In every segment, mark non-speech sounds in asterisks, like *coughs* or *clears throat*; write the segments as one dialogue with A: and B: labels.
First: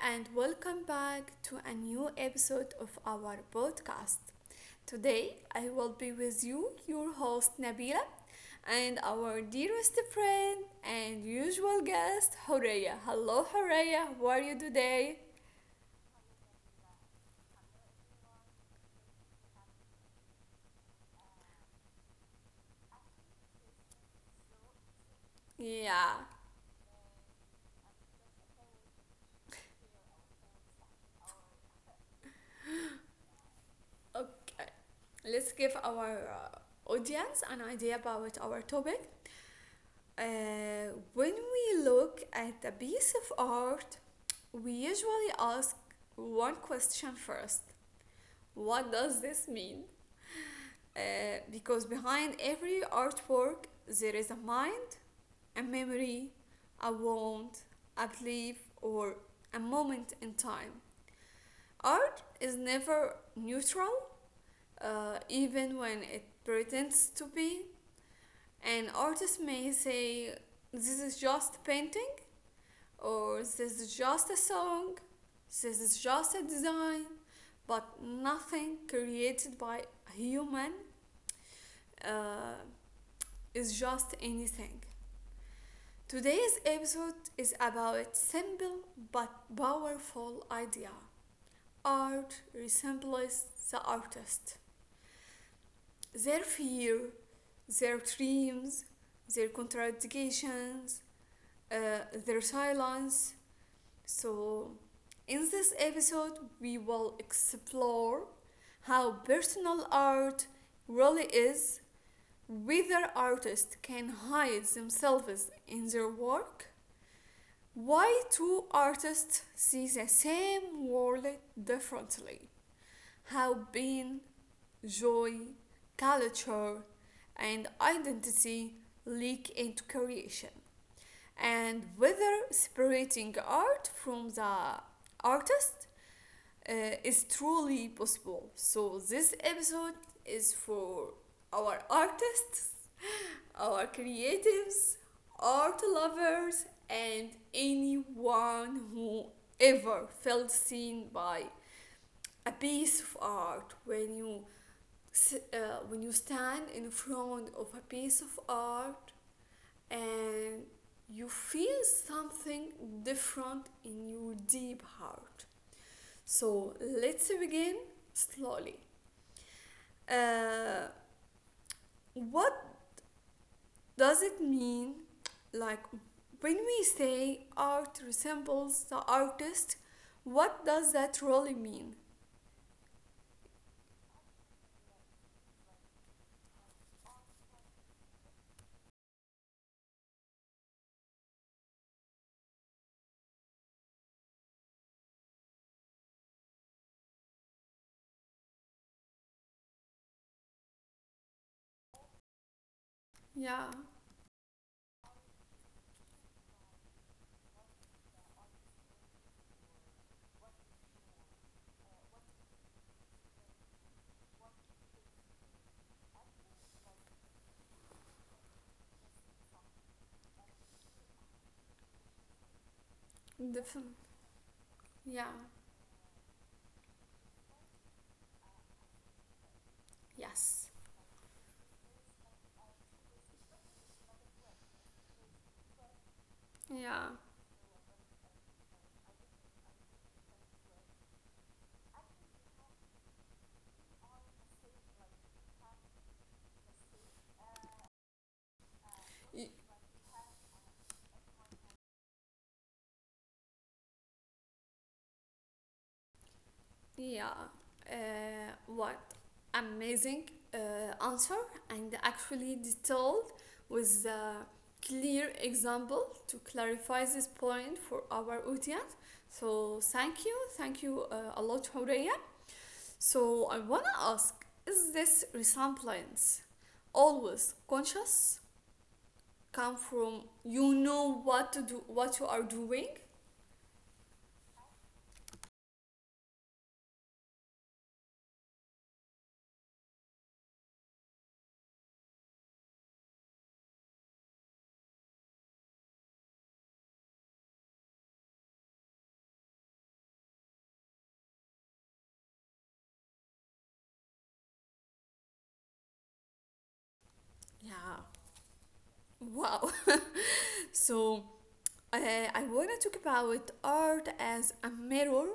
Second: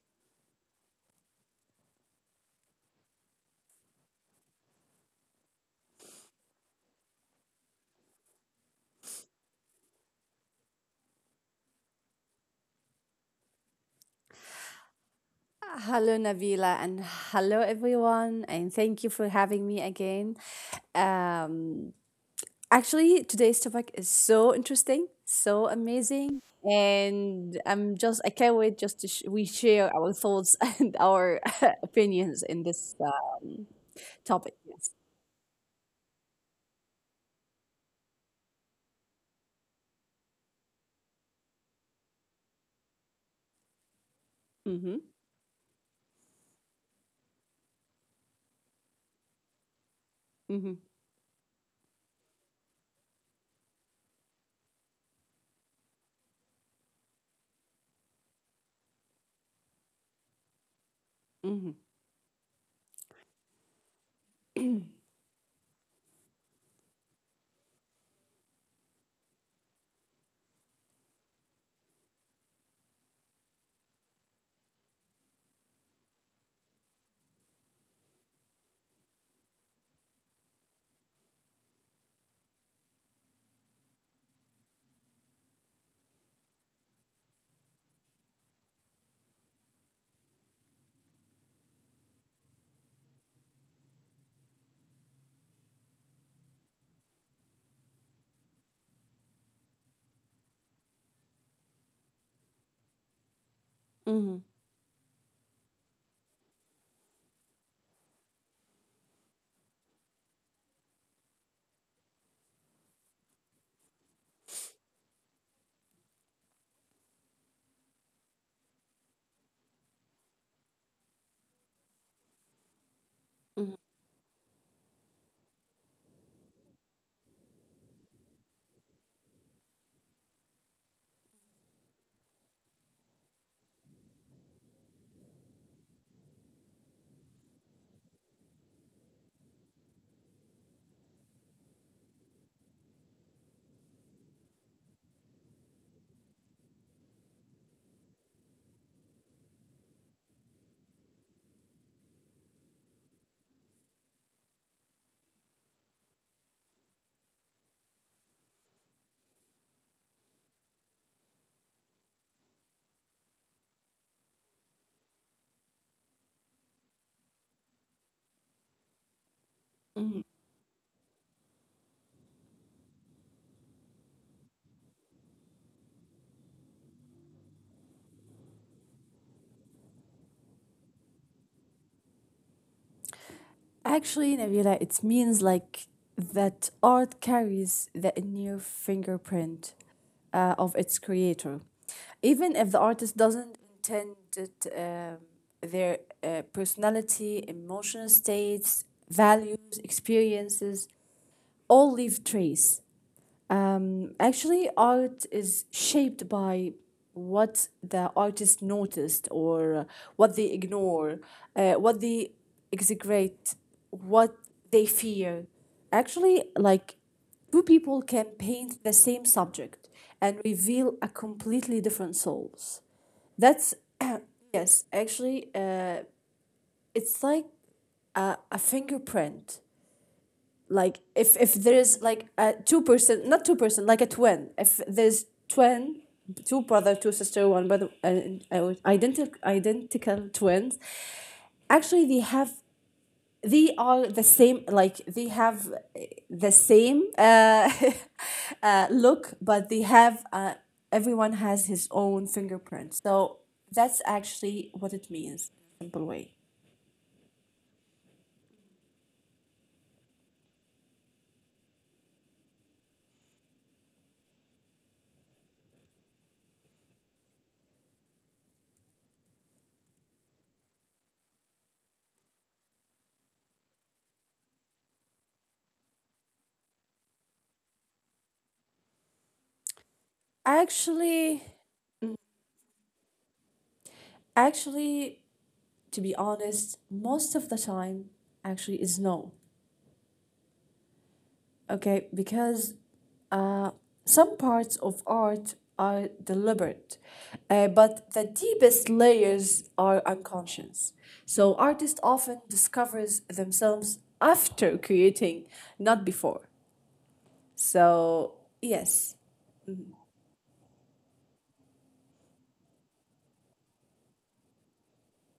A: and welcome back to a new episode of our podcast. Today, I will be with you, your host Nabila, and our dearest friend and usual guest, Horeya. Hello, Horeya, how are you today?
B: Hello, Nabila, and hello, everyone, and thank you for having me again. Um, actually, today's topic is so interesting, so
A: Yeah,
B: amazing, and I can't wait just to sh- we share our thoughts *laughs* and our *laughs* opinions in this topic.
A: okay.
B: Yes.
A: Let's give our audience an idea about our topic. When we look at a piece of art, we
B: Mm-hmm.
A: usually ask one question first. What does this mean?
B: Mm-hmm.
A: Uh, because behind every artwork, there is a mind, a memory, a want, a belief, or a moment in time.
B: Mm-hmm.
A: Art is never neutral, even when it pretends to be. An artist may say, this is just painting or this is just a song, this is just a design, but nothing created by a human uh, is just anything. Today's episode is about simple but powerful idea. Art resembles the artist. Their fear, their dreams, their contradictions, uh, their silence. So,
B: Mm-hmm.
A: in this episode, we will explore how personal art really is, whether artists can hide themselves in their work, why two artists see the same world differently, how
B: Mm-hmm.
A: being, joy, culture, and identity leak into creation, and whether separating art from the artist uh, is truly possible. So, this episode is for our artists, *laughs* our creatives, art lovers, and anyone who ever felt seen by a piece of art when you when you stand in front of a piece of art and you feel something different in your deep heart. So let's begin slowly. Uh, what does it mean? Like when we say art resembles the artist, what does that really mean?
B: Actually, Nabila, it means like that art carries the inner fingerprint of its creator. Even if the artist doesn't intend it, their personality, emotional states, values, experiences all leave trace.
A: Yeah,
B: Actually, art is shaped by what the artist noticed or what they ignore, what they execrate, what they fear. Actually, like two people can paint the same subject and reveal a completely different souls. That's,
A: definitely.
B: *clears throat* yes,
A: Yeah,
B: actually, uh, it's like a fingerprint.
A: yes.
B: Like if there is like a two person, not two person, like a twin. If there's twin, two brother, two
A: Yeah.
B: sister, one brother, and identical twins, actually they have, they are the same, like they have the same *laughs* look, but they have everyone has his own fingerprint. So that's actually what it means in a simple way.
A: Yeah, uh, what amazing answer, and actually detailed with a clear example to clarify this point for our audience. So thank you a lot, Horeya. So I wanna ask: is this resemblance always conscious? Come from you know
B: actually
A: what to do, what you are doing?
B: actually to be honest, most of the time actually is no. Okay, because uh, some parts of art are deliberate, but the deepest layers are unconscious. So artists often discovers themselves after creating, not before.
A: Yeah.
B: So yes,
A: Wow. *laughs* So, uh, I want to talk about art as a mirror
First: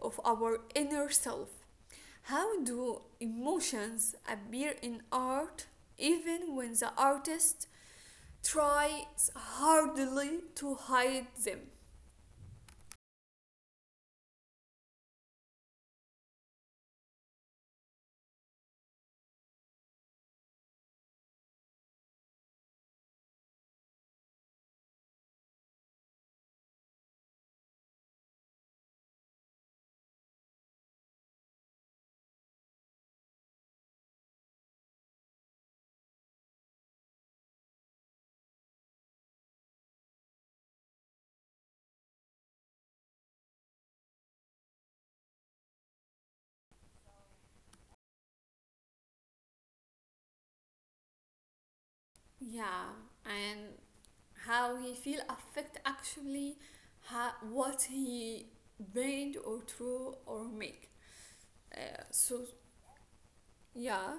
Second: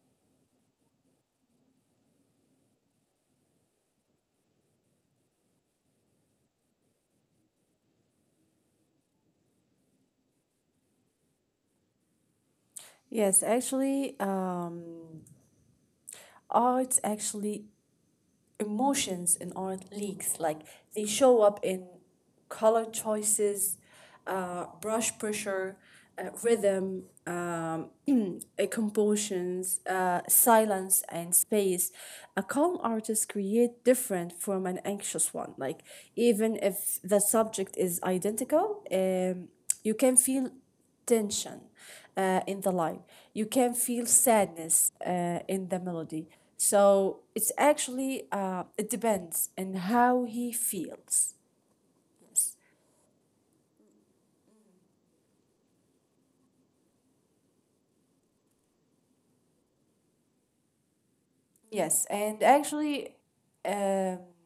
A: of our inner self. How do emotions appear in art even when the artist tries hardly to hide them?
B: yes, actually, art actually, emotions in art leaks. Like they show up in color choices, brush pressure, rhythm, *clears throat* compositions, silence, and space. A calm artist create different from an anxious one. Like even if the subject is identical, you can feel tension in the line. You can feel sadness in the melody. So it's actually it depends on how he feels.
A: Yeah, and how he feel affect actually what he paint or draw or make.
B: Yes,
A: Uh,
B: and
A: so
B: actually, um
A: yeah.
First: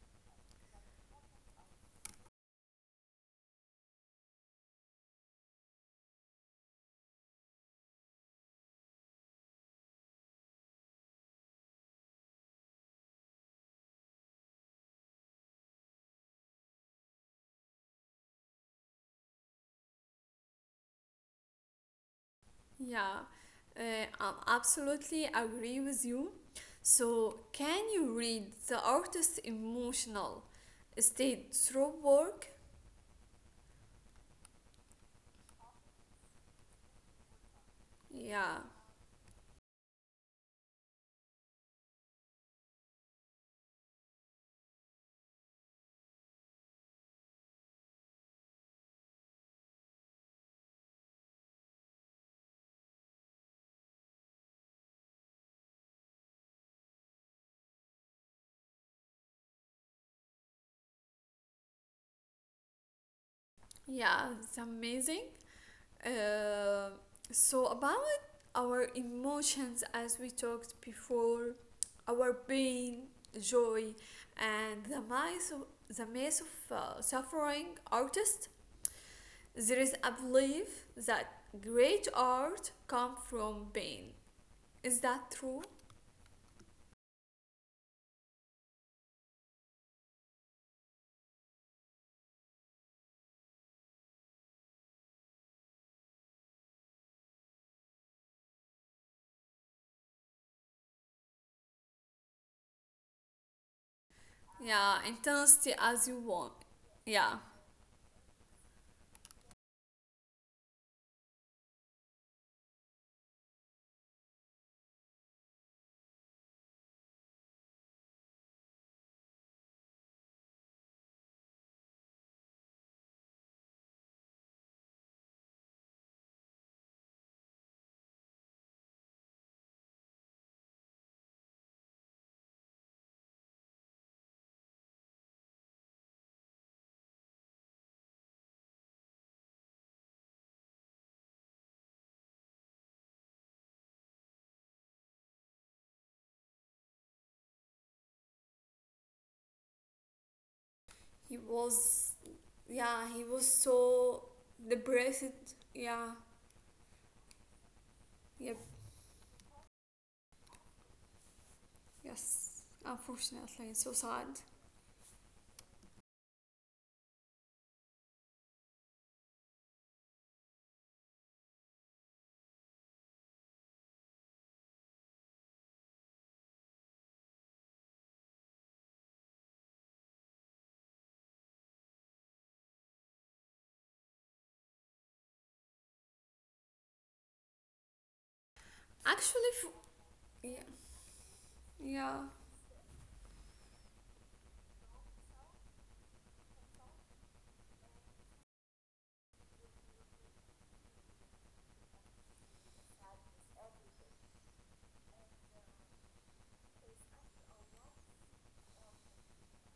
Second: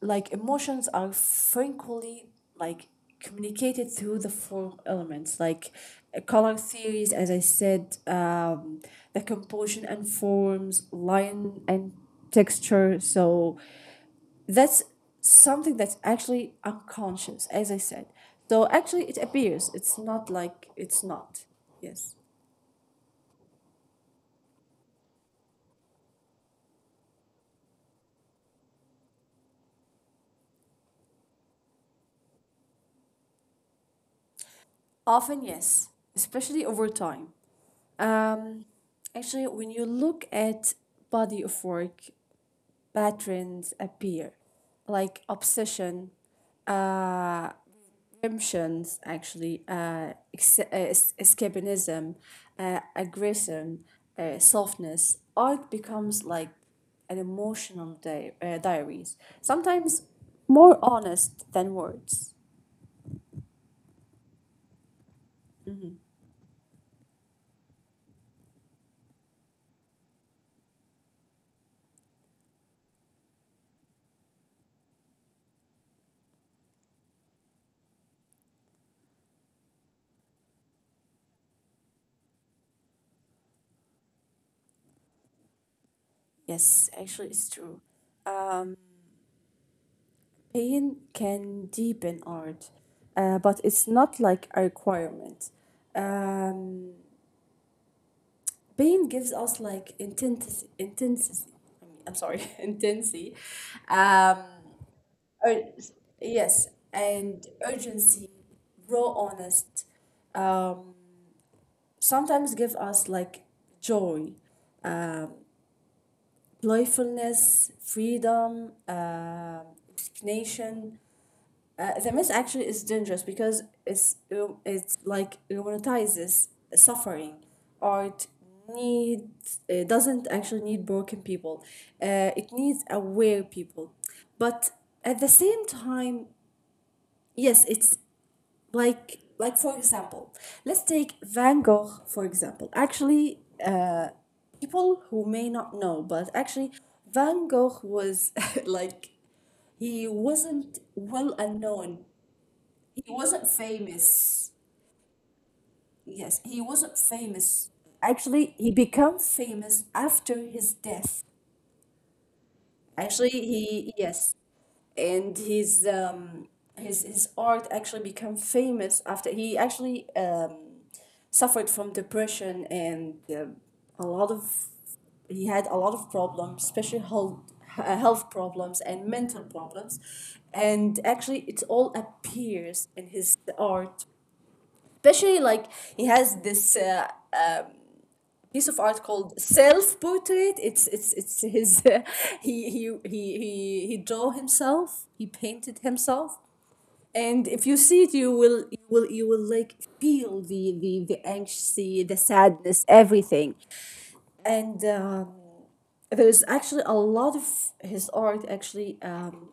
B: like emotions are frequently like communicated through the form elements, like color theories, as I said, the composition and forms, line and texture. So that's something that's actually unconscious, as I said. Though actually it appears, it's not, like it's not. Yes.
A: Yeah, uh, I absolutely agree with you. So, can you read the artist's emotional state through work?
B: Often, yes, especially over time.
A: Yeah,
B: Um, actually, when you look at body of work, patterns appear, like obsession, uh, redemptions, actually, escapism, aggression, softness. Art becomes like an emotional diaries sometimes, more honest than words.
A: yeah, it's amazing. Uh, so, about our emotions, as we talked before, our pain, joy, and the maze of suffering, artist. There is a belief that great art comes from pain. Is that true?
B: Yes, actually it's true. um, pain can deepen art, but it's not like a requirement. um, pain gives us like intensity, I mean, I'm sorry, *laughs* intensity um,
A: Yeah, intensity
B: Ur-
A: as you want.
B: yes,
A: Yeah.
B: and urgency, raw, honest, um, sometimes give us like joy, playfulness, freedom, resignation. The myth actually is dangerous because it's like romanticizes suffering. Art need doesn't actually need broken people. It needs aware people, but at the same time, yes, it's like for example, let's take Van Gogh for example. Actually uh, people who may not know, but actually Van Gogh was *laughs* like he wasn't
A: He
B: well
A: was,
B: known.
A: yeah,
B: He
A: he was
B: wasn't
A: so
B: famous.
A: depressed. Yeah,
B: Yes, he wasn't famous.
A: yep,
B: Actually, he became famous after his death.
A: yes.
B: Actually,
A: Unfortunately, it's so
B: he,
A: sad.
B: yes, and his art actually became famous after he actually suffered from depression and a lot of he had a lot of problems, especially health, health problems and mental problems, and actually it all appears in his art. Especially like he has this piece of art
A: Actually,
B: called
A: f-
B: self
A: yeah,
B: portrait. It's his
A: yeah.
B: *laughs* he draw himself, he painted himself, and if you see it, you will like feel the anxiety, the sadness, everything. And there's actually a lot of his art actually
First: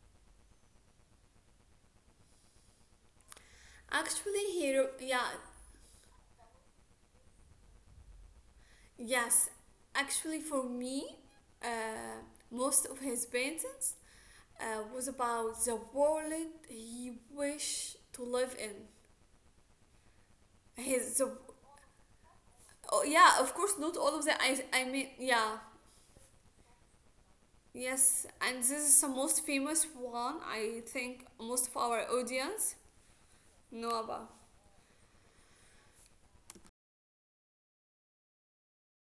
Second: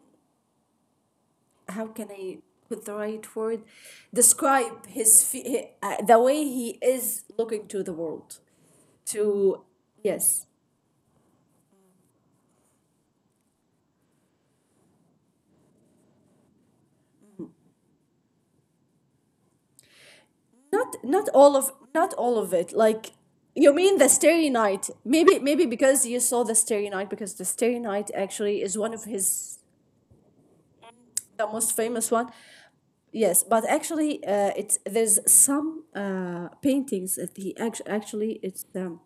B: how can I put the right word — describe his
A: Yeah,
B: the way he is looking to the world.
A: yes.
B: To
A: Actually,
B: Yes.
A: for me, uh, most of his paintings was about the world he wished to live in.
B: not not
A: His, the,
B: all of not all of it, like,
A: oh, yeah, of
B: you
A: course,
B: mean
A: not
B: the
A: all of them.
B: Starry
A: I,
B: Night
A: I mean,
B: maybe, maybe
A: yeah,
B: because you saw the Starry Night, because the Starry Night
A: yes,
B: actually
A: and
B: is
A: this
B: one of
A: is the most
B: his,
A: famous one. I think
B: the most
A: most of
B: famous
A: our
B: one.
A: audience
B: Yes, but
A: know
B: actually,
A: about.
B: it's there's some paintings that he actually, actually it's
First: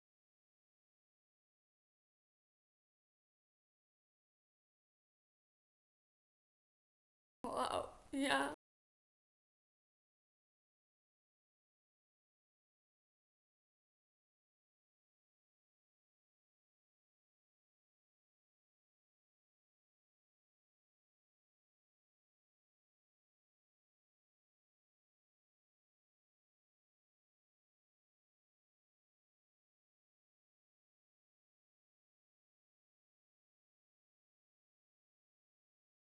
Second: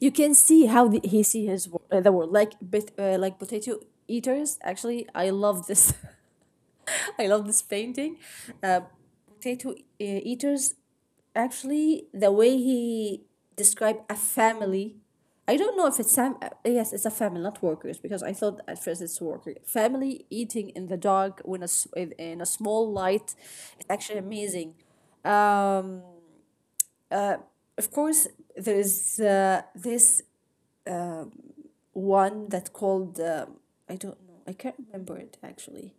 B: you can see how he see the world like bit, like Potato Eaters, actually. I love this, *laughs* *laughs* I love this
A: Wow,
B: painting.
A: yeah,
B: Uh, Eaters, actually, the way he described a family. I don't know if it's sam. Yes, it's a family, not workers, because I thought at first it's worker family eating in the dark when in in a small light. It's actually amazing. Um, uh, of course, there is this one that called I don't know, I can't remember it actually.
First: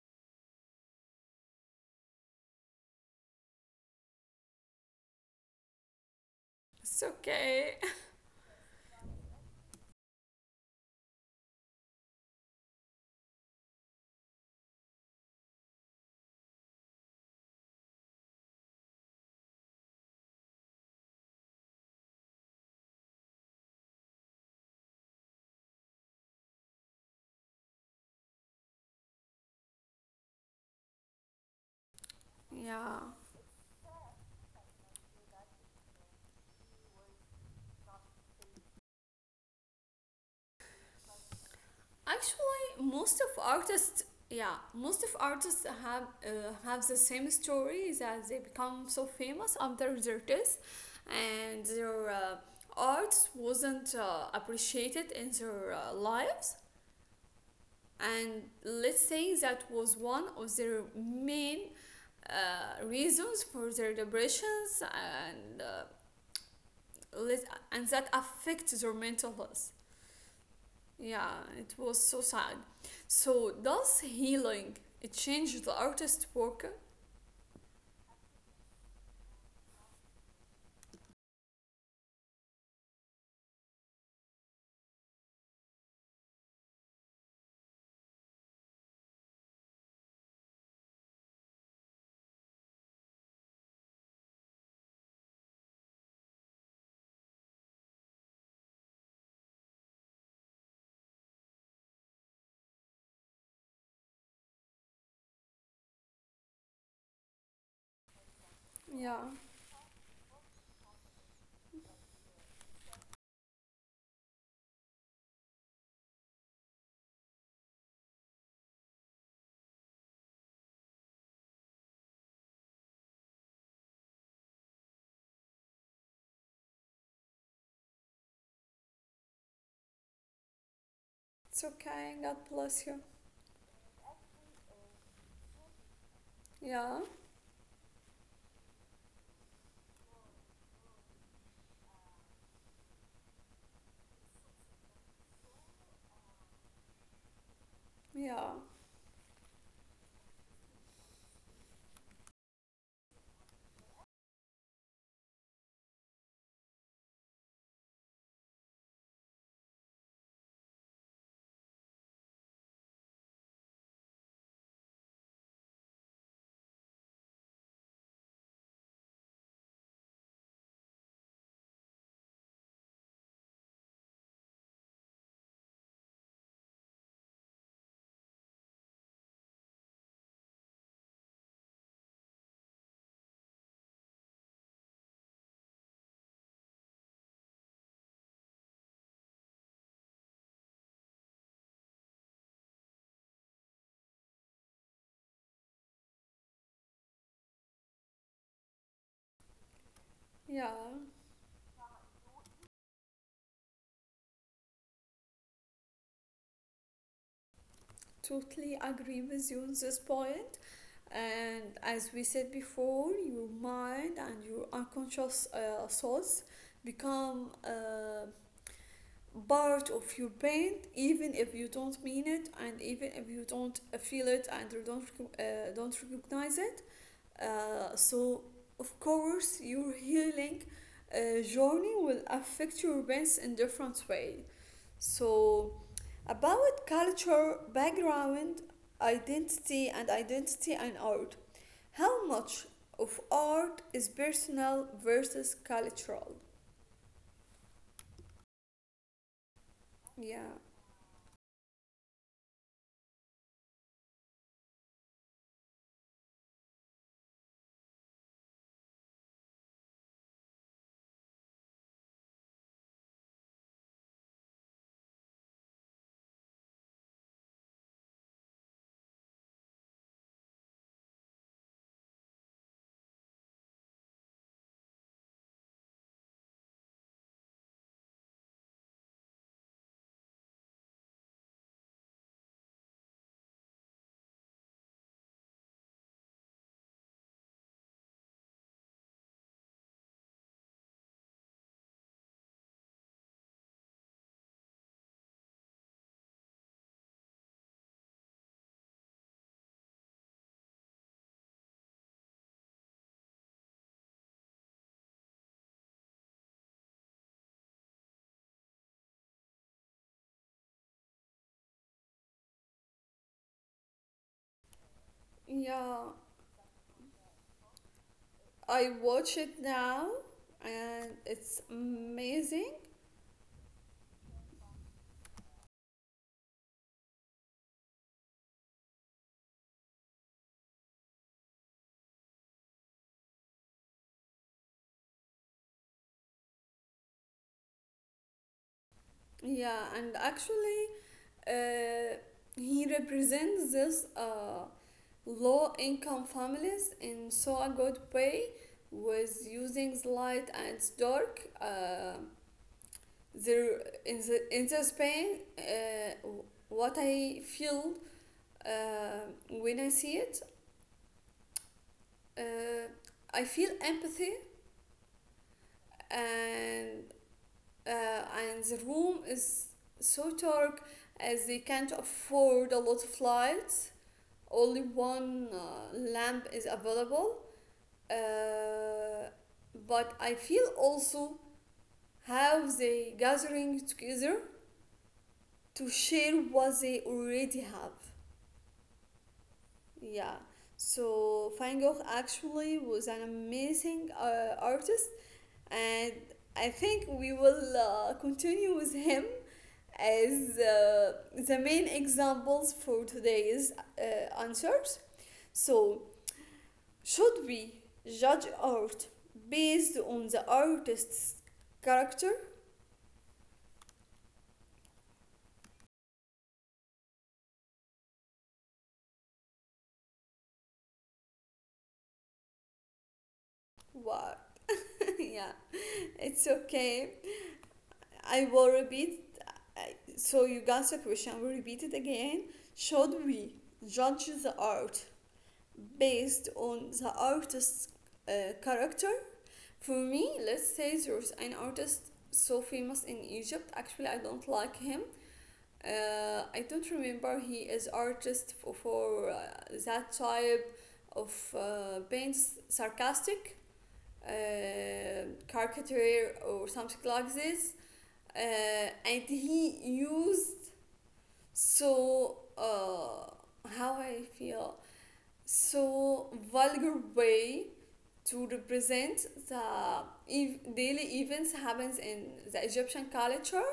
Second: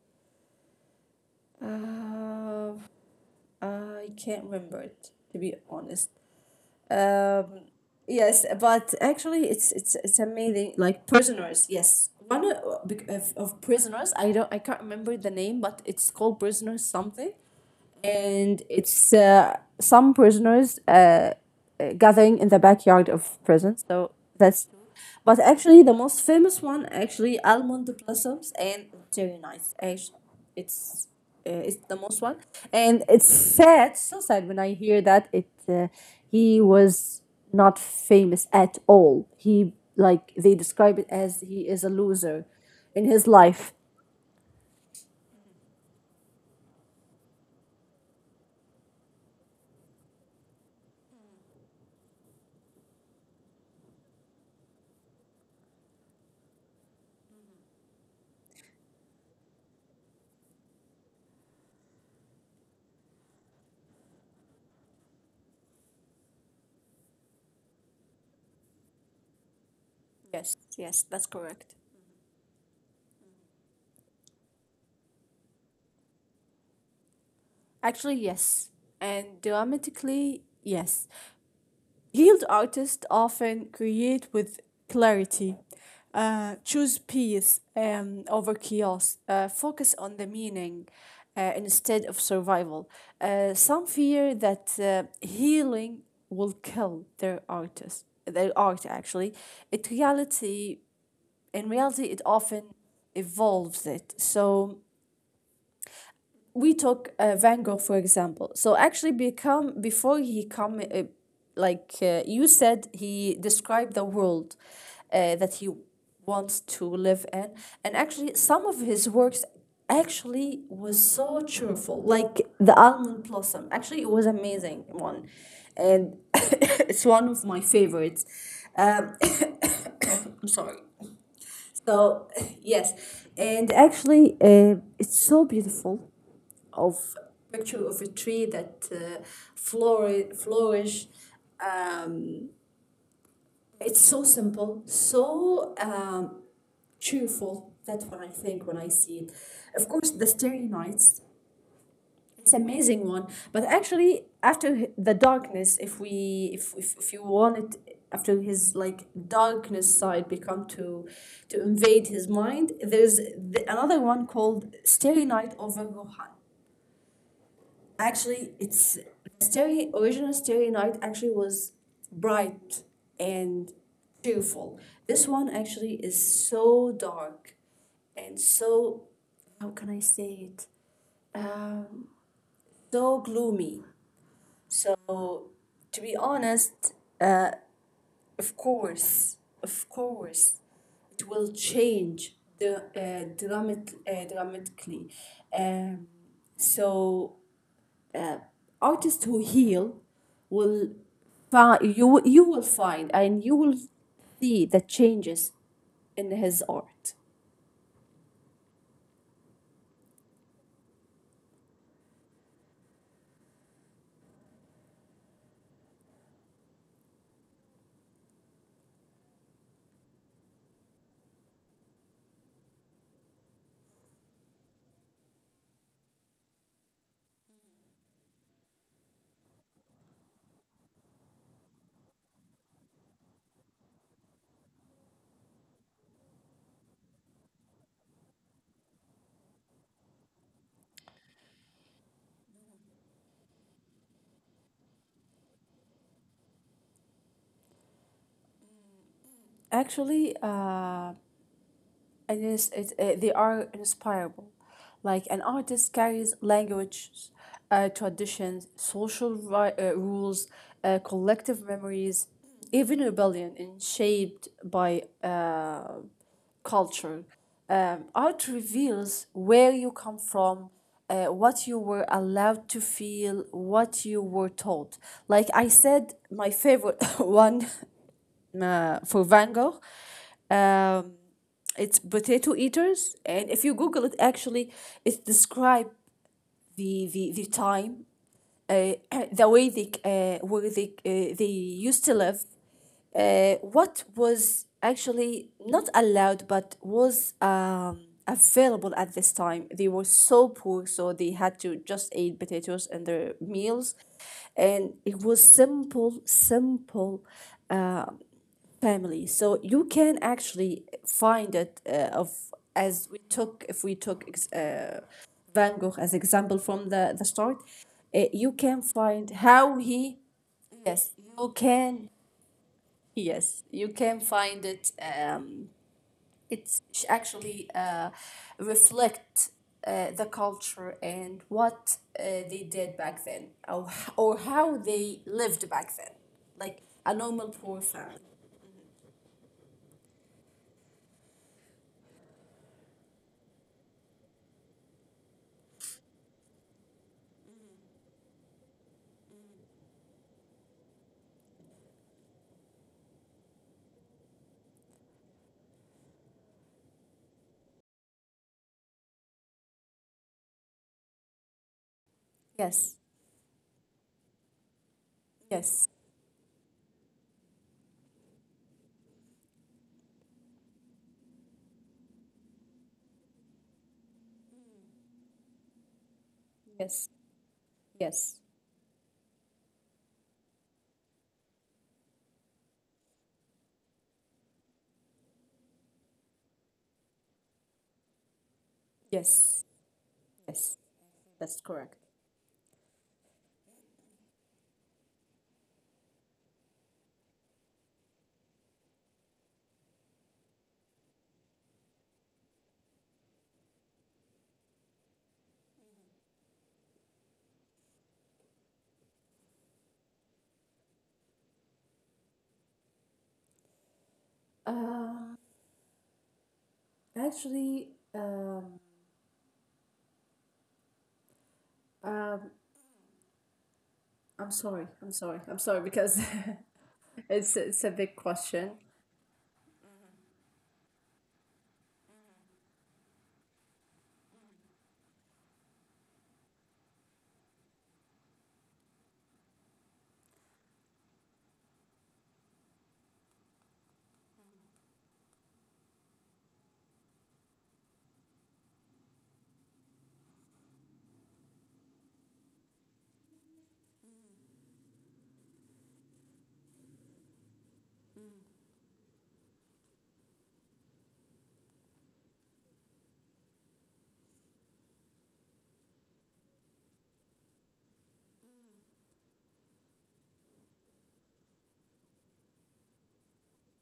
B: Uh, I can't remember it, to be honest.
A: it's
B: Um,
A: okay.
B: yes, but actually, it's
A: *laughs*
B: it's it's amazing. Like Prisoners, yes, one of Prisoners. I don't, I can't remember the name, but it's called Prisoners something, and it's some prisoners gathering in the backyard of prison. So that's true. But actually, the most famous one actually almond blossoms and cherry nights. Actually, it's it's the most one,
A: Yeah.
B: and it's sad, so sad when I hear that it he was not famous at all. He, like they describe it as he is a loser
A: Actually,
B: in
A: most
B: his
A: of
B: life.
A: artists, yeah, most of artists have the same story, that they become so famous after their death, and their art wasn't appreciated in their lives. And let's say that was one of their main reasons for their depressions, and let, and that affects their mental health.
B: Yes, yes, that's
A: Yeah,
B: correct.
A: it was so sad. So does healing it changed the artist work?
B: Actually, yes. And dramatically, yes. Healed artists often create with clarity, choose peace over chaos, focus on the meaning instead of survival. Some fear that healing will kill their artist, their art actually. It reality, in reality, it often evolves it. So we took Van Gogh for example. So actually,
A: Yeah,
B: become before he come, like you said, he described the world that he wants to live in, and actually, some of his works actually was so cheerful, like the almond blossom. Actually, it was amazing one, and *laughs* it's one of my favorites. Um, *coughs* I'm sorry.
A: it's okay.
B: So
A: God
B: *laughs*
A: bless you.
B: yes, and actually, it's so beautiful
A: Yeah,
B: of picture of a tree that flourish. Um, it's so simple, so cheerful. That's what I
A: yeah,
B: think when I see it. Of course, the Starry Nights. It's an amazing one, but actually after the darkness, if we if you want it, after his like darkness side become to invade his mind, there's another one called Starry Night over Rohan. Actually, it's the stereo, original Starry Night actually was bright and cheerful. This one actually is so dark and so, how can I say it? So gloomy. So, to be honest, uh, of course, of course, it will change the dramatically. Um, so artists who heal
A: yeah.
B: will find, you will find, and you will see the changes in his art.
A: Totally agree with you on this point. And as we said before, your mind and your unconscious thoughts become part of your pain, even if you don't mean it and even if you don't feel it and you don't recognize it, so of course your healing journey will affect your brains in different way. So about culture background, identity, and identity and art, how much of art is personal versus cultural?
B: Actually,
A: Yeah,
B: they are inspirable. Like an artist carries language, traditions, social rules, collective memories, even rebellion, and shaped by culture. Art reveals where you come from, what you were allowed to feel, what you were taught. Like I said, my favorite *laughs* one for Van Gogh, um, it's Potato Eaters. And if you Google it, actually, it describes the time uh, *clears throat* the way they where they used to live, what was actually not allowed but was available at this time. They were so poor, so they had to just eat potatoes in their meals, and it was simple, simple family, so you can actually find it of as we took, if we took Van Gogh
A: yeah,
B: as example, from the start, you can
A: I
B: find
A: watch it
B: how
A: now
B: he, yes
A: and
B: you
A: it's
B: can,
A: amazing.
B: yes you can find it, it's actually reflect the culture and what they did back then, or how they lived back then, like a normal poor family.
A: Yeah, and actually, uh, he represents this low income families in so a good way with using light and dark. There in the Spain, what I feel when I see it,
B: Yes,
A: uh, I feel empathy
B: yes,
A: and uh, and the room is so dark, as they can't afford a lot of lights. Only one lamp is
B: yes.
A: available.
B: Yes,
A: Uh, but I feel also how they gathering together to share what they already have.
B: yes,
A: Yeah.
B: yes,
A: So
B: that's
A: Van
B: correct.
A: Gogh actually was an amazing artist, and I think we will continue with him as the main examples for today's answers. So, should we judge art based on the artist's character?
B: Uh, actually, um, um,
A: Wow,
B: I'm sorry, I'm
A: *laughs*
B: sorry, I'm
A: yeah,
B: sorry because
A: it's okay.
B: *laughs* it's a big
A: I
B: question.
A: will repeat. So, you got the question, I will repeat it again. Should we judge the art based on the artist's character? For me, let's say there's an artist so famous in Egypt. Actually, I don't like him. I don't remember he is artist for that type of being sarcastic, uh, caricature or something like this. Uh, and he used so how I feel so vulgar way to represent the daily events happens in the Egyptian culture.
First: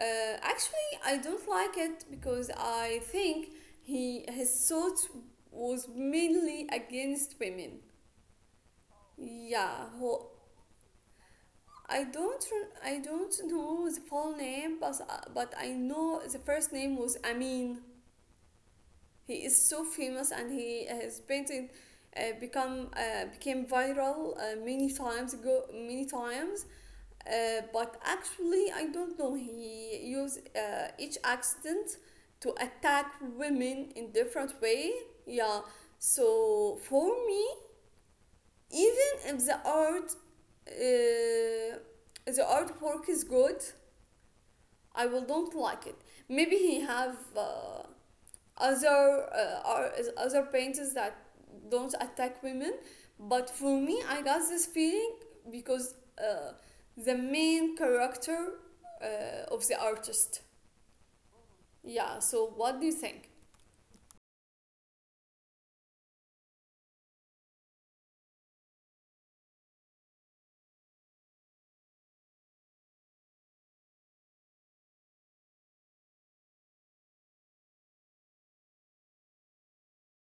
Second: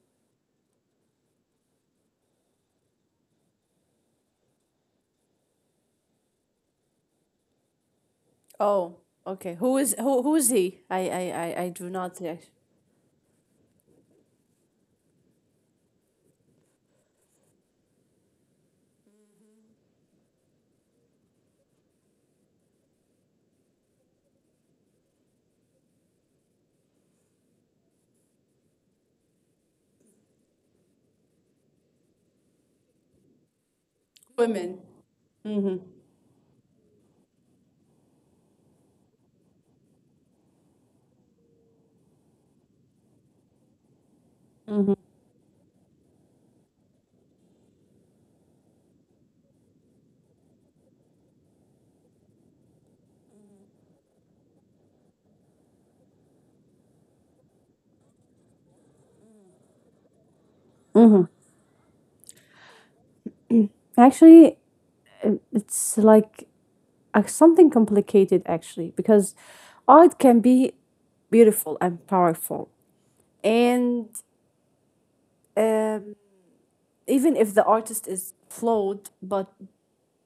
A: Actually, I don't like it because I think he his thought was mainly against women.
B: Oh, okay. Who
A: Yeah,
B: is who?
A: who,
B: Who is he? I do not.
A: I don't know the full name, but I know the first name was Amin. He is so famous and he has painted. Become became viral many times go many times. But actually, I don't know. He used each accident to attack women in different
B: Women.
A: way. Yeah. So for me, even if uh, the artwork is good, I will don't like it. Maybe he have other painters that don't attack women, but for me I got this feeling because uh, the main character of the artist. Yeah, so what do you think?
B: Actually, it's like something complicated, actually, because art can be beautiful and powerful. And um, even if the artist is flawed, but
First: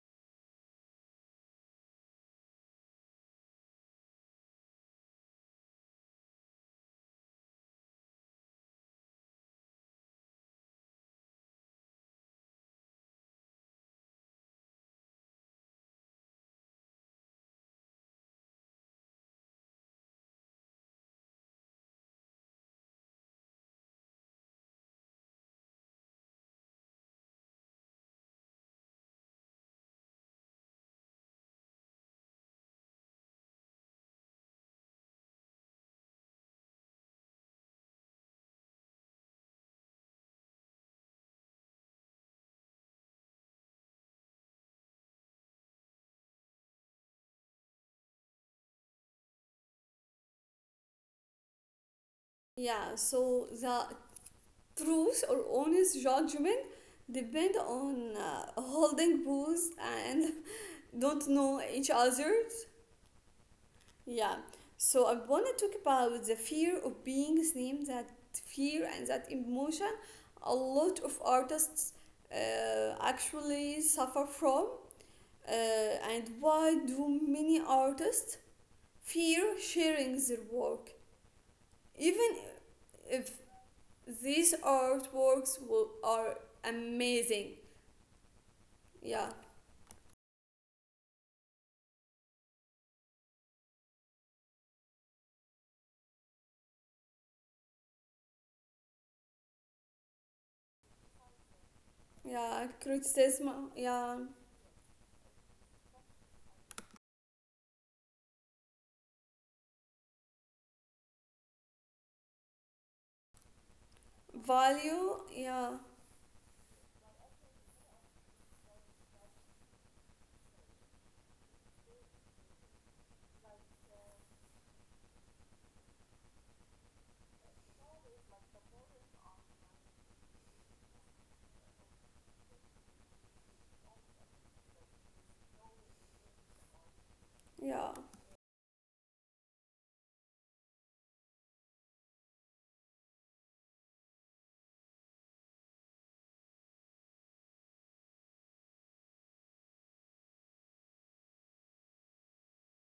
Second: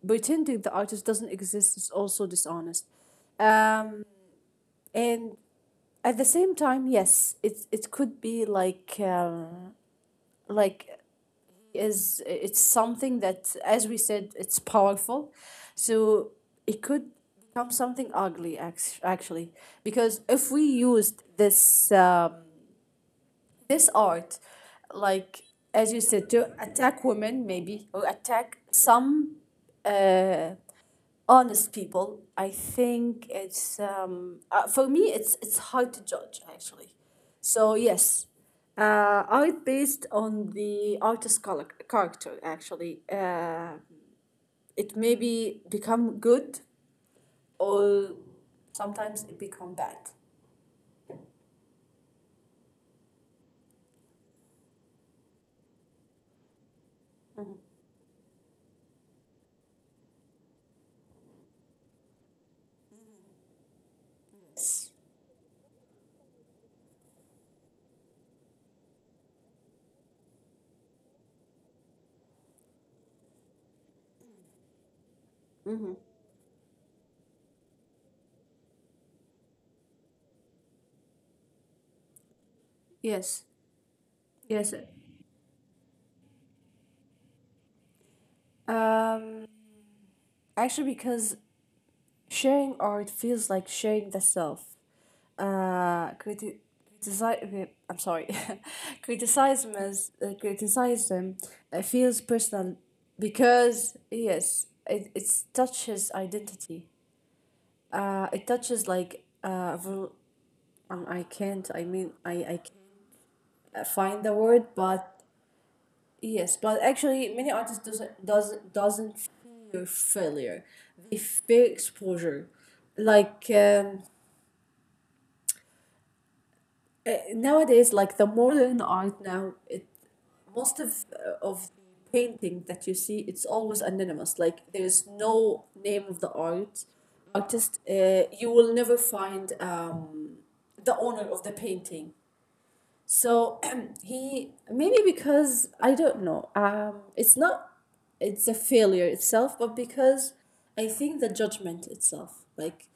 B: pretending the artist doesn't exist is also dishonest. Um, and at the same time, yes, it could be like like, is it's something that, as we said, it's powerful, so it could become something ugly actually, because if we used this art, like as you said, to attack women maybe, or attack some uh, honest people. I think it's for me it's hard to judge actually. So yes, uh, art based on the artist character, actually. It maybe become good, or sometimes it become bad.
A: Yeah, so the truth or honest judgment depend on holding booze and *laughs* don't know each other's. Yeah.
B: Yes.
A: So I want to talk about the fear of being seen, that fear and that emotion a lot of artists actually suffer from. Uh, and why do many artists fear sharing their work? Even if
B: Yes,
A: these
B: yes.
A: artworks will, are amazing. Yeah.
B: Um, Actually, because sharing art feels like sharing the self. Criti- criticize. I'm sorry. *laughs* Criticism feels
A: Yeah.
B: personal
A: Criticism.
B: because
A: Yeah.
B: yes, it touches identity. It touches like I can't. I mean, I can't find the word,
A: Value.
B: but
A: Yeah.
B: yes, but actually, many artists doesn't fear failure. They fear exposure like nowadays, like the modern art now, it most of the painting that you see, it's always anonymous, like there's no name of the art artist
A: Yeah.
B: uh, You will never find the owner of the painting. So *clears throat* he maybe, because I don't know. It's not. It's a failure itself, but because I think the judgment itself, like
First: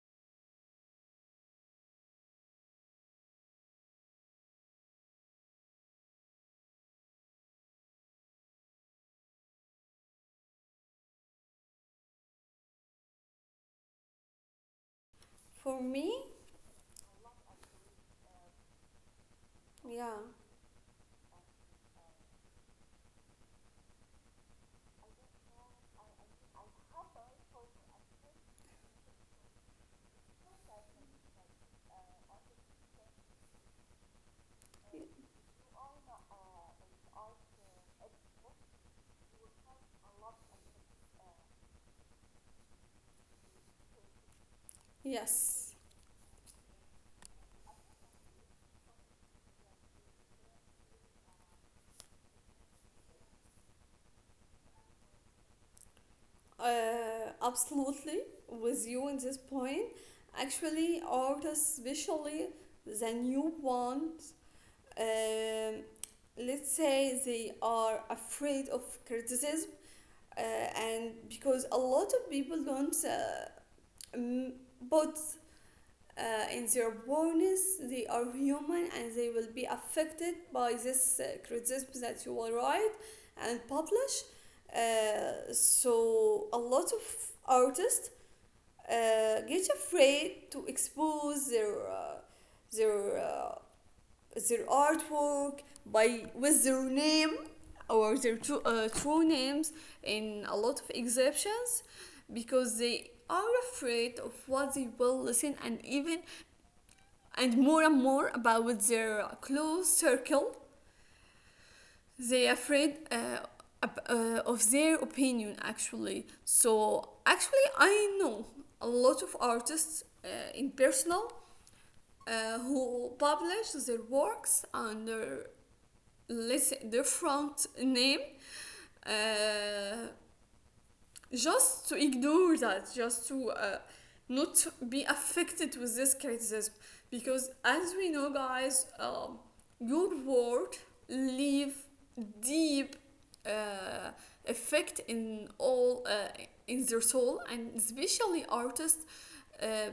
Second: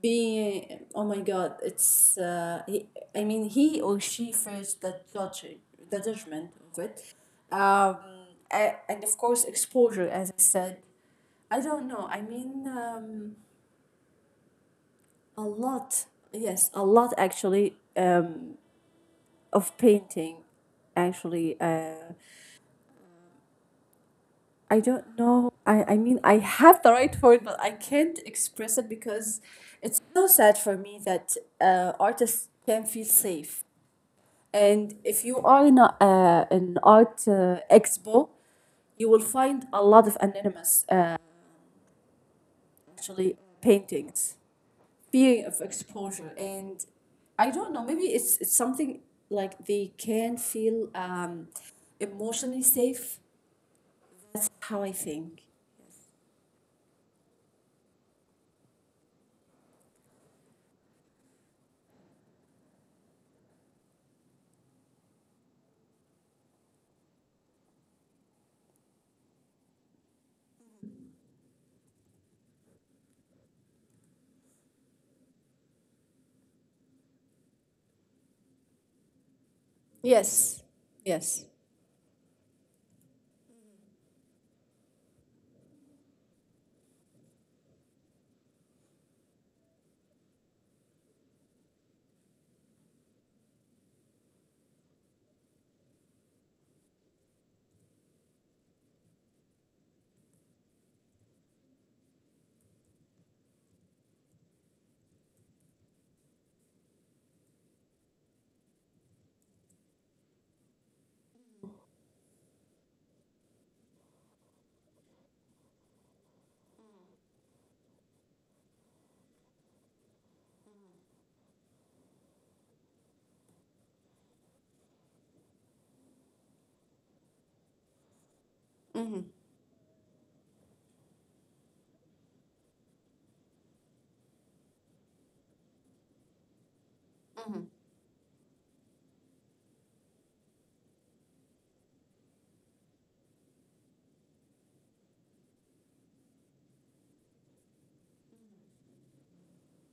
B: being, oh my God, it's. I mean, he or she faced the judging, the judgment of it, um, and of course exposure, as I said. I don't know. I mean, a
A: For
B: lot.
A: me,
B: Yes, a lot actually. Of
A: yeah.
B: painting actually, I don't know. I mean, I have the right for it, but I can't express it because it's so sad for me that artists can feel safe. And if you are in a, an art expo, you will find a lot of anonymous actually paintings, fear of
A: Yes,
B: exposure. And I don't know. Maybe it's something like they can feel emotionally safe. That's how I think.
A: absolutely with you in this point. Actually, art, especially the new ones, um, let's say they are afraid of criticism, and because a lot of people don't m- put in their bonus, they are human and they will be affected
B: Yes,
A: by this
B: yes.
A: criticism that you will write and publish, so a lot of artists get afraid to expose their uh, their artwork by with their name or their true names in a lot of exceptions, because they are afraid of what they will listen and even and more about their close circle. They are afraid of their opinion actually. So actually, I know a lot of artists in personal, who publish their works under, let's say, different name. Uh, just to ignore that, just to not be affected with this criticism. Because as we know, guys, your word leave deep uh, effect in all in their soul, and especially artists. Uh,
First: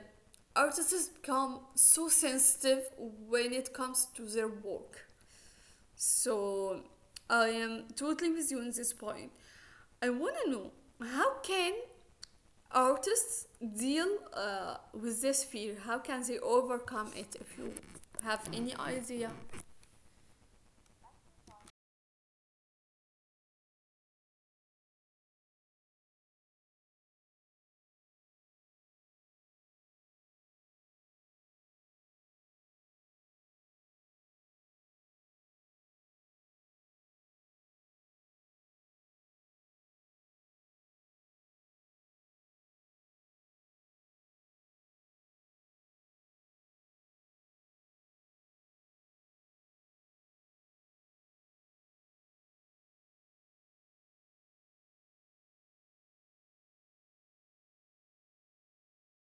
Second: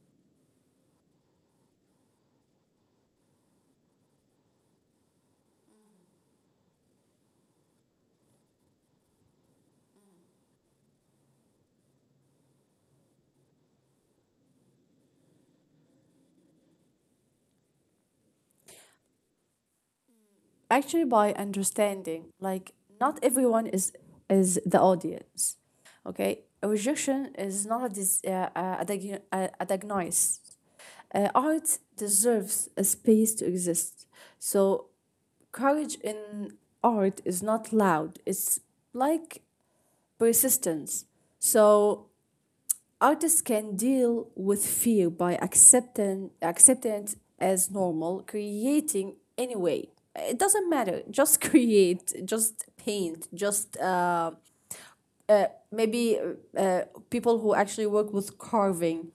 A: Artists become so sensitive when it comes to their work. So I am totally with you on this point. I want to know, how can artists deal with this fear? How can they overcome it? If you have any idea,
B: Actually, by understanding, like not everyone is the audience. Okay, a rejection is not a a diagnosis. Art deserves a space to exist. So courage in art is not loud. It's like persistence. So artists can deal with fear by accepting it as normal, creating anyway. It doesn't matter. *laughs* Just create. Just paint. Just uh, maybe uh, people who actually work with carving,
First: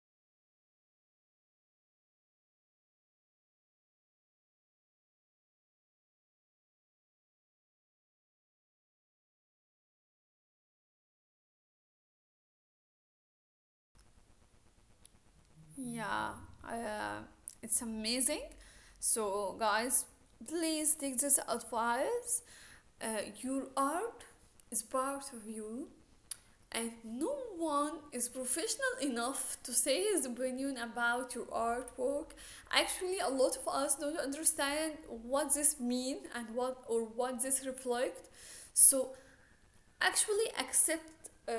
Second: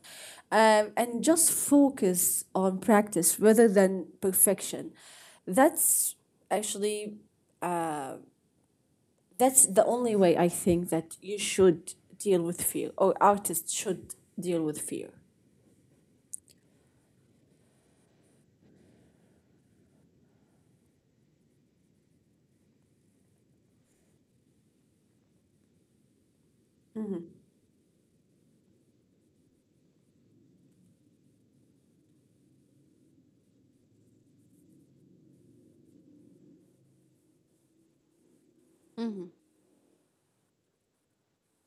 B: and just focus on practice rather than perfection. That's actually, that's the only way I think that you should deal with fear, or artists should deal with fear.
A: yeah, uh, it's amazing. So guys, please take this advice. Uh, your art is part of you, and no one is professional enough to say his opinion about your artwork. Actually a lot of us don't understand what this mean and what or what this reflects. So actually accept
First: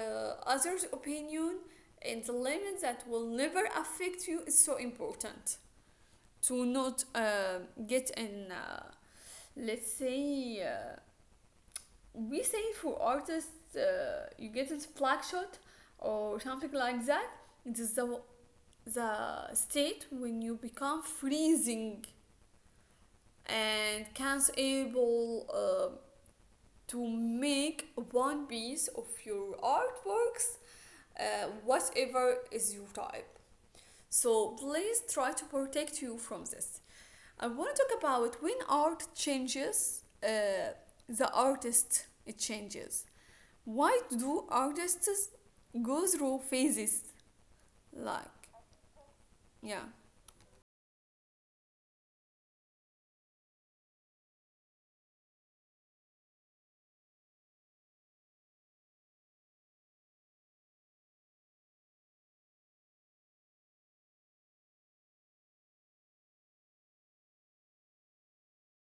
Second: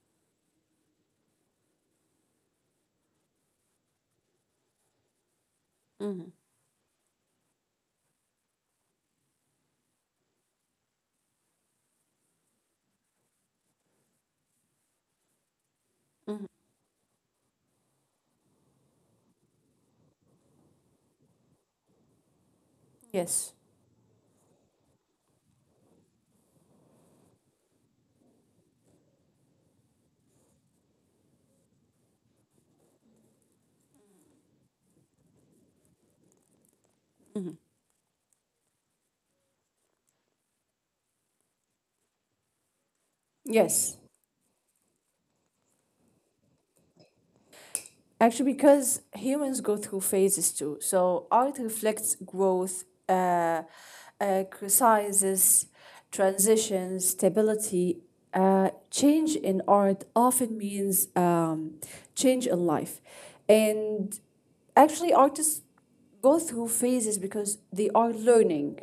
A: others opinion, and the limits that will never affect you is so important, to not get in, let's say, we say for artists, you get it black shot or something like that. It is the state when you become freezing
B: Yes.
A: and can't able to make one piece of your artworks, whatever is your type. So please try to protect you from this. I want to talk about when art changes, the artist it changes. Why
B: Yes,
A: do artists go through phases? Like,
B: actually, because humans
A: yeah,
B: go through phases too. So art reflects growth, crises, transitions, stability. Change in art often means change in life, and actually, artists go through phases because they are learning.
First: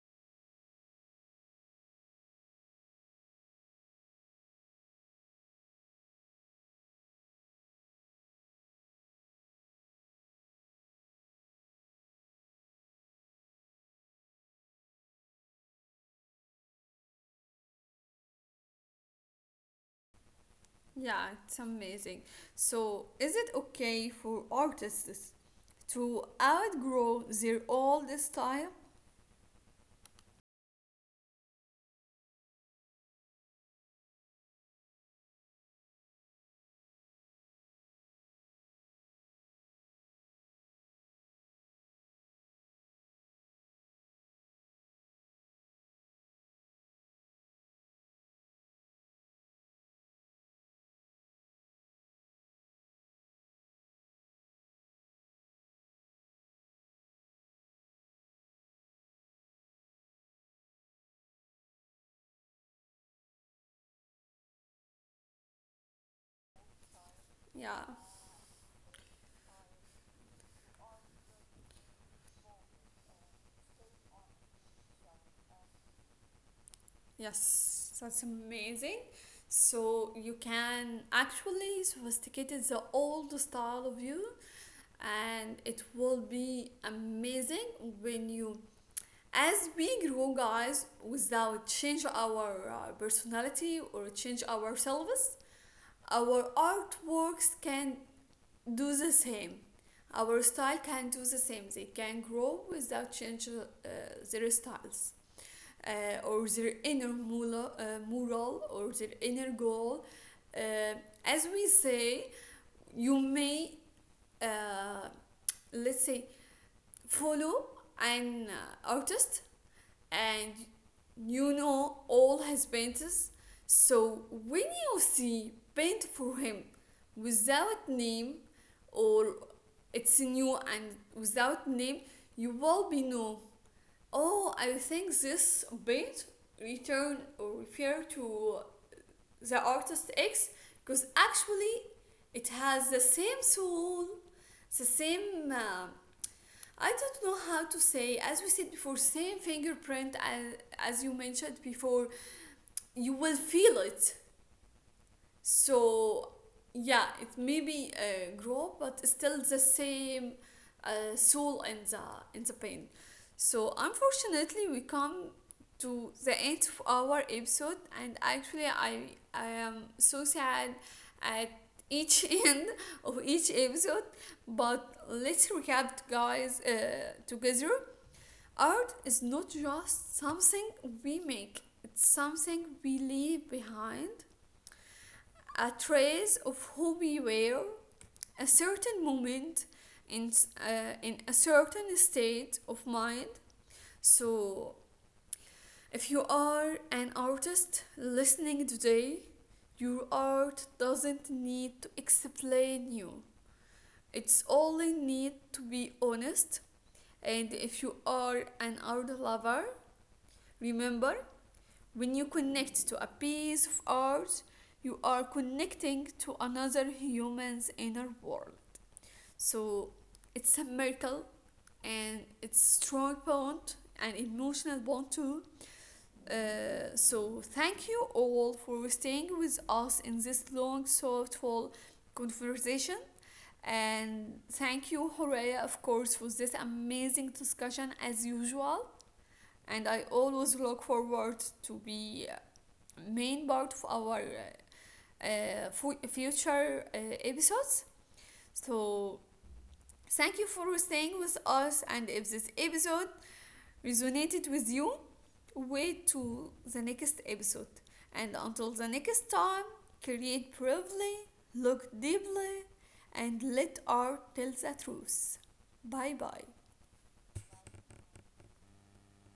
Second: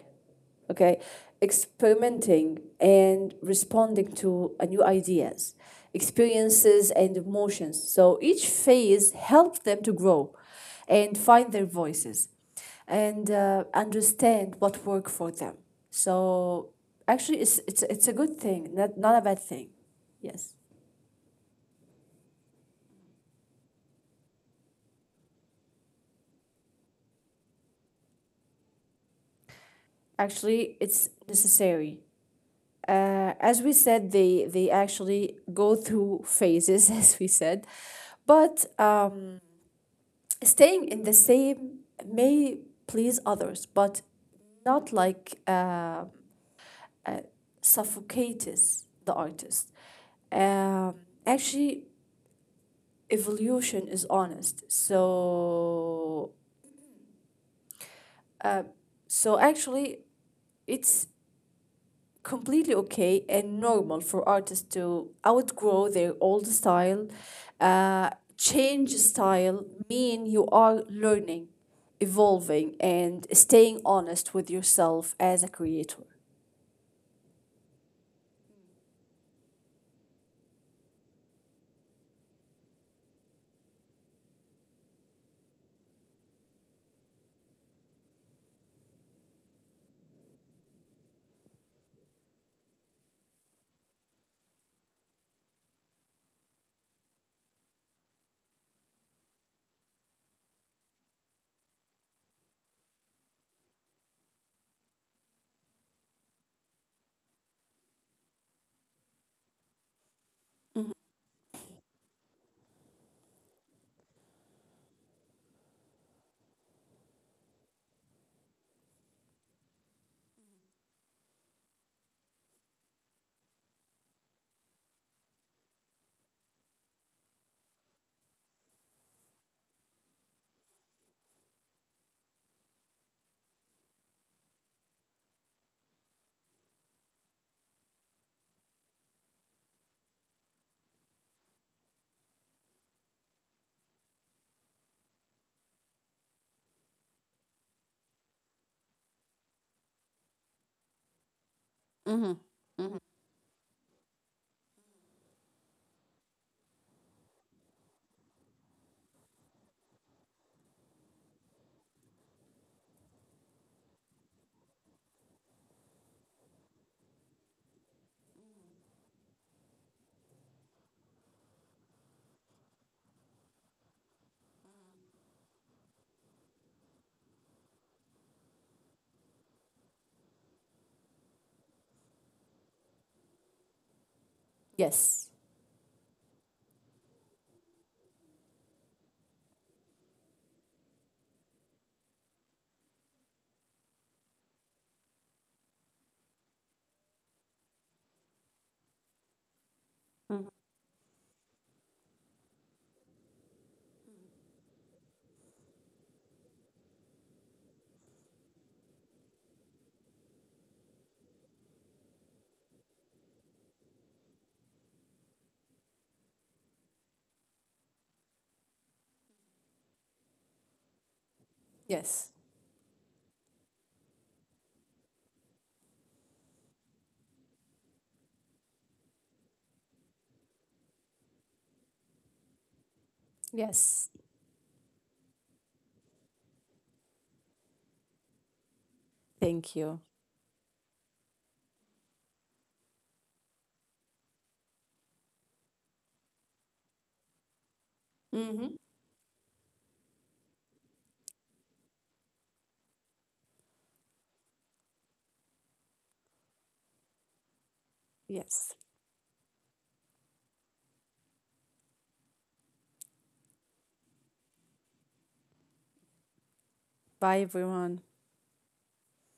B: Okay, experimenting and responding to a new ideas, experiences, and emotions. So each phase helps them to grow and find their voices and understand what works for them. So actually it's a good thing, not, not a bad thing. Yes,
A: yeah, it's amazing. So, is it okay for artists to outgrow their old style?
B: actually it's necessary. Uh, as we said, they actually go through phases *laughs* as we said. But staying in the same may please others, but not like uh, suffocates the artist. Um Actually, evolution is honest. So, uh, so actually, it's completely okay and normal for artists to outgrow their old style,
A: Yeah.
B: uh, change style, mean you are learning, evolving, and staying honest with yourself as a creator.
A: Yes, that's amazing. So you can actually sophisticate the old style of you, and it will be amazing when you, as we grow, guys, without change our personality or change ourselves, our artworks can do the same. Our style can do the same. They can grow without change their styles or their inner moral or their inner goal.
B: Mhm.
A: Uh, as we say, you may, uh, let's say, follow an artist and you know all his paintings. So when you see paint for him without name, or it's new and without name, you will be know, oh, I think this bit return or refer to the artist X, because actually it has the same soul, the same. I don't know how to say. As we said before, same fingerprint as you mentioned before. You will feel it. So yeah, it maybe grow but still the same soul in the pain. So unfortunately we come to the end of our episode, and actually I am so sad at each *laughs* end of each episode. But let's recap, guys, together. Art is not just something we make, it's something we leave behind,
B: Yes,
A: a trace of who we were, a certain moment, in, in a certain state of mind. So, if you are an artist listening today, your
B: mhm.
A: art doesn't need to explain you. It's only need to be honest. And if you are an art lover, remember, when you connect to a piece of art, you are connecting to another human's inner world. So it's a miracle, and
B: Yes.
A: it's strong bond and emotional bond too. So thank you all for staying with us in this long, thoughtful conversation.
B: Yes.
A: And thank you, Horea, of course, for this amazing discussion as usual.
B: Thank
A: And
B: you.
A: I always look forward to be main part of our fu- future episodes.
B: Hmm.
A: So thank you for staying with us, and if this episode resonated with you, wait to the next episode. And until
B: Yes.
A: the next time, create bravely, look deeply, and let art tell the truth. Bye bye.
B: Bye, everyone.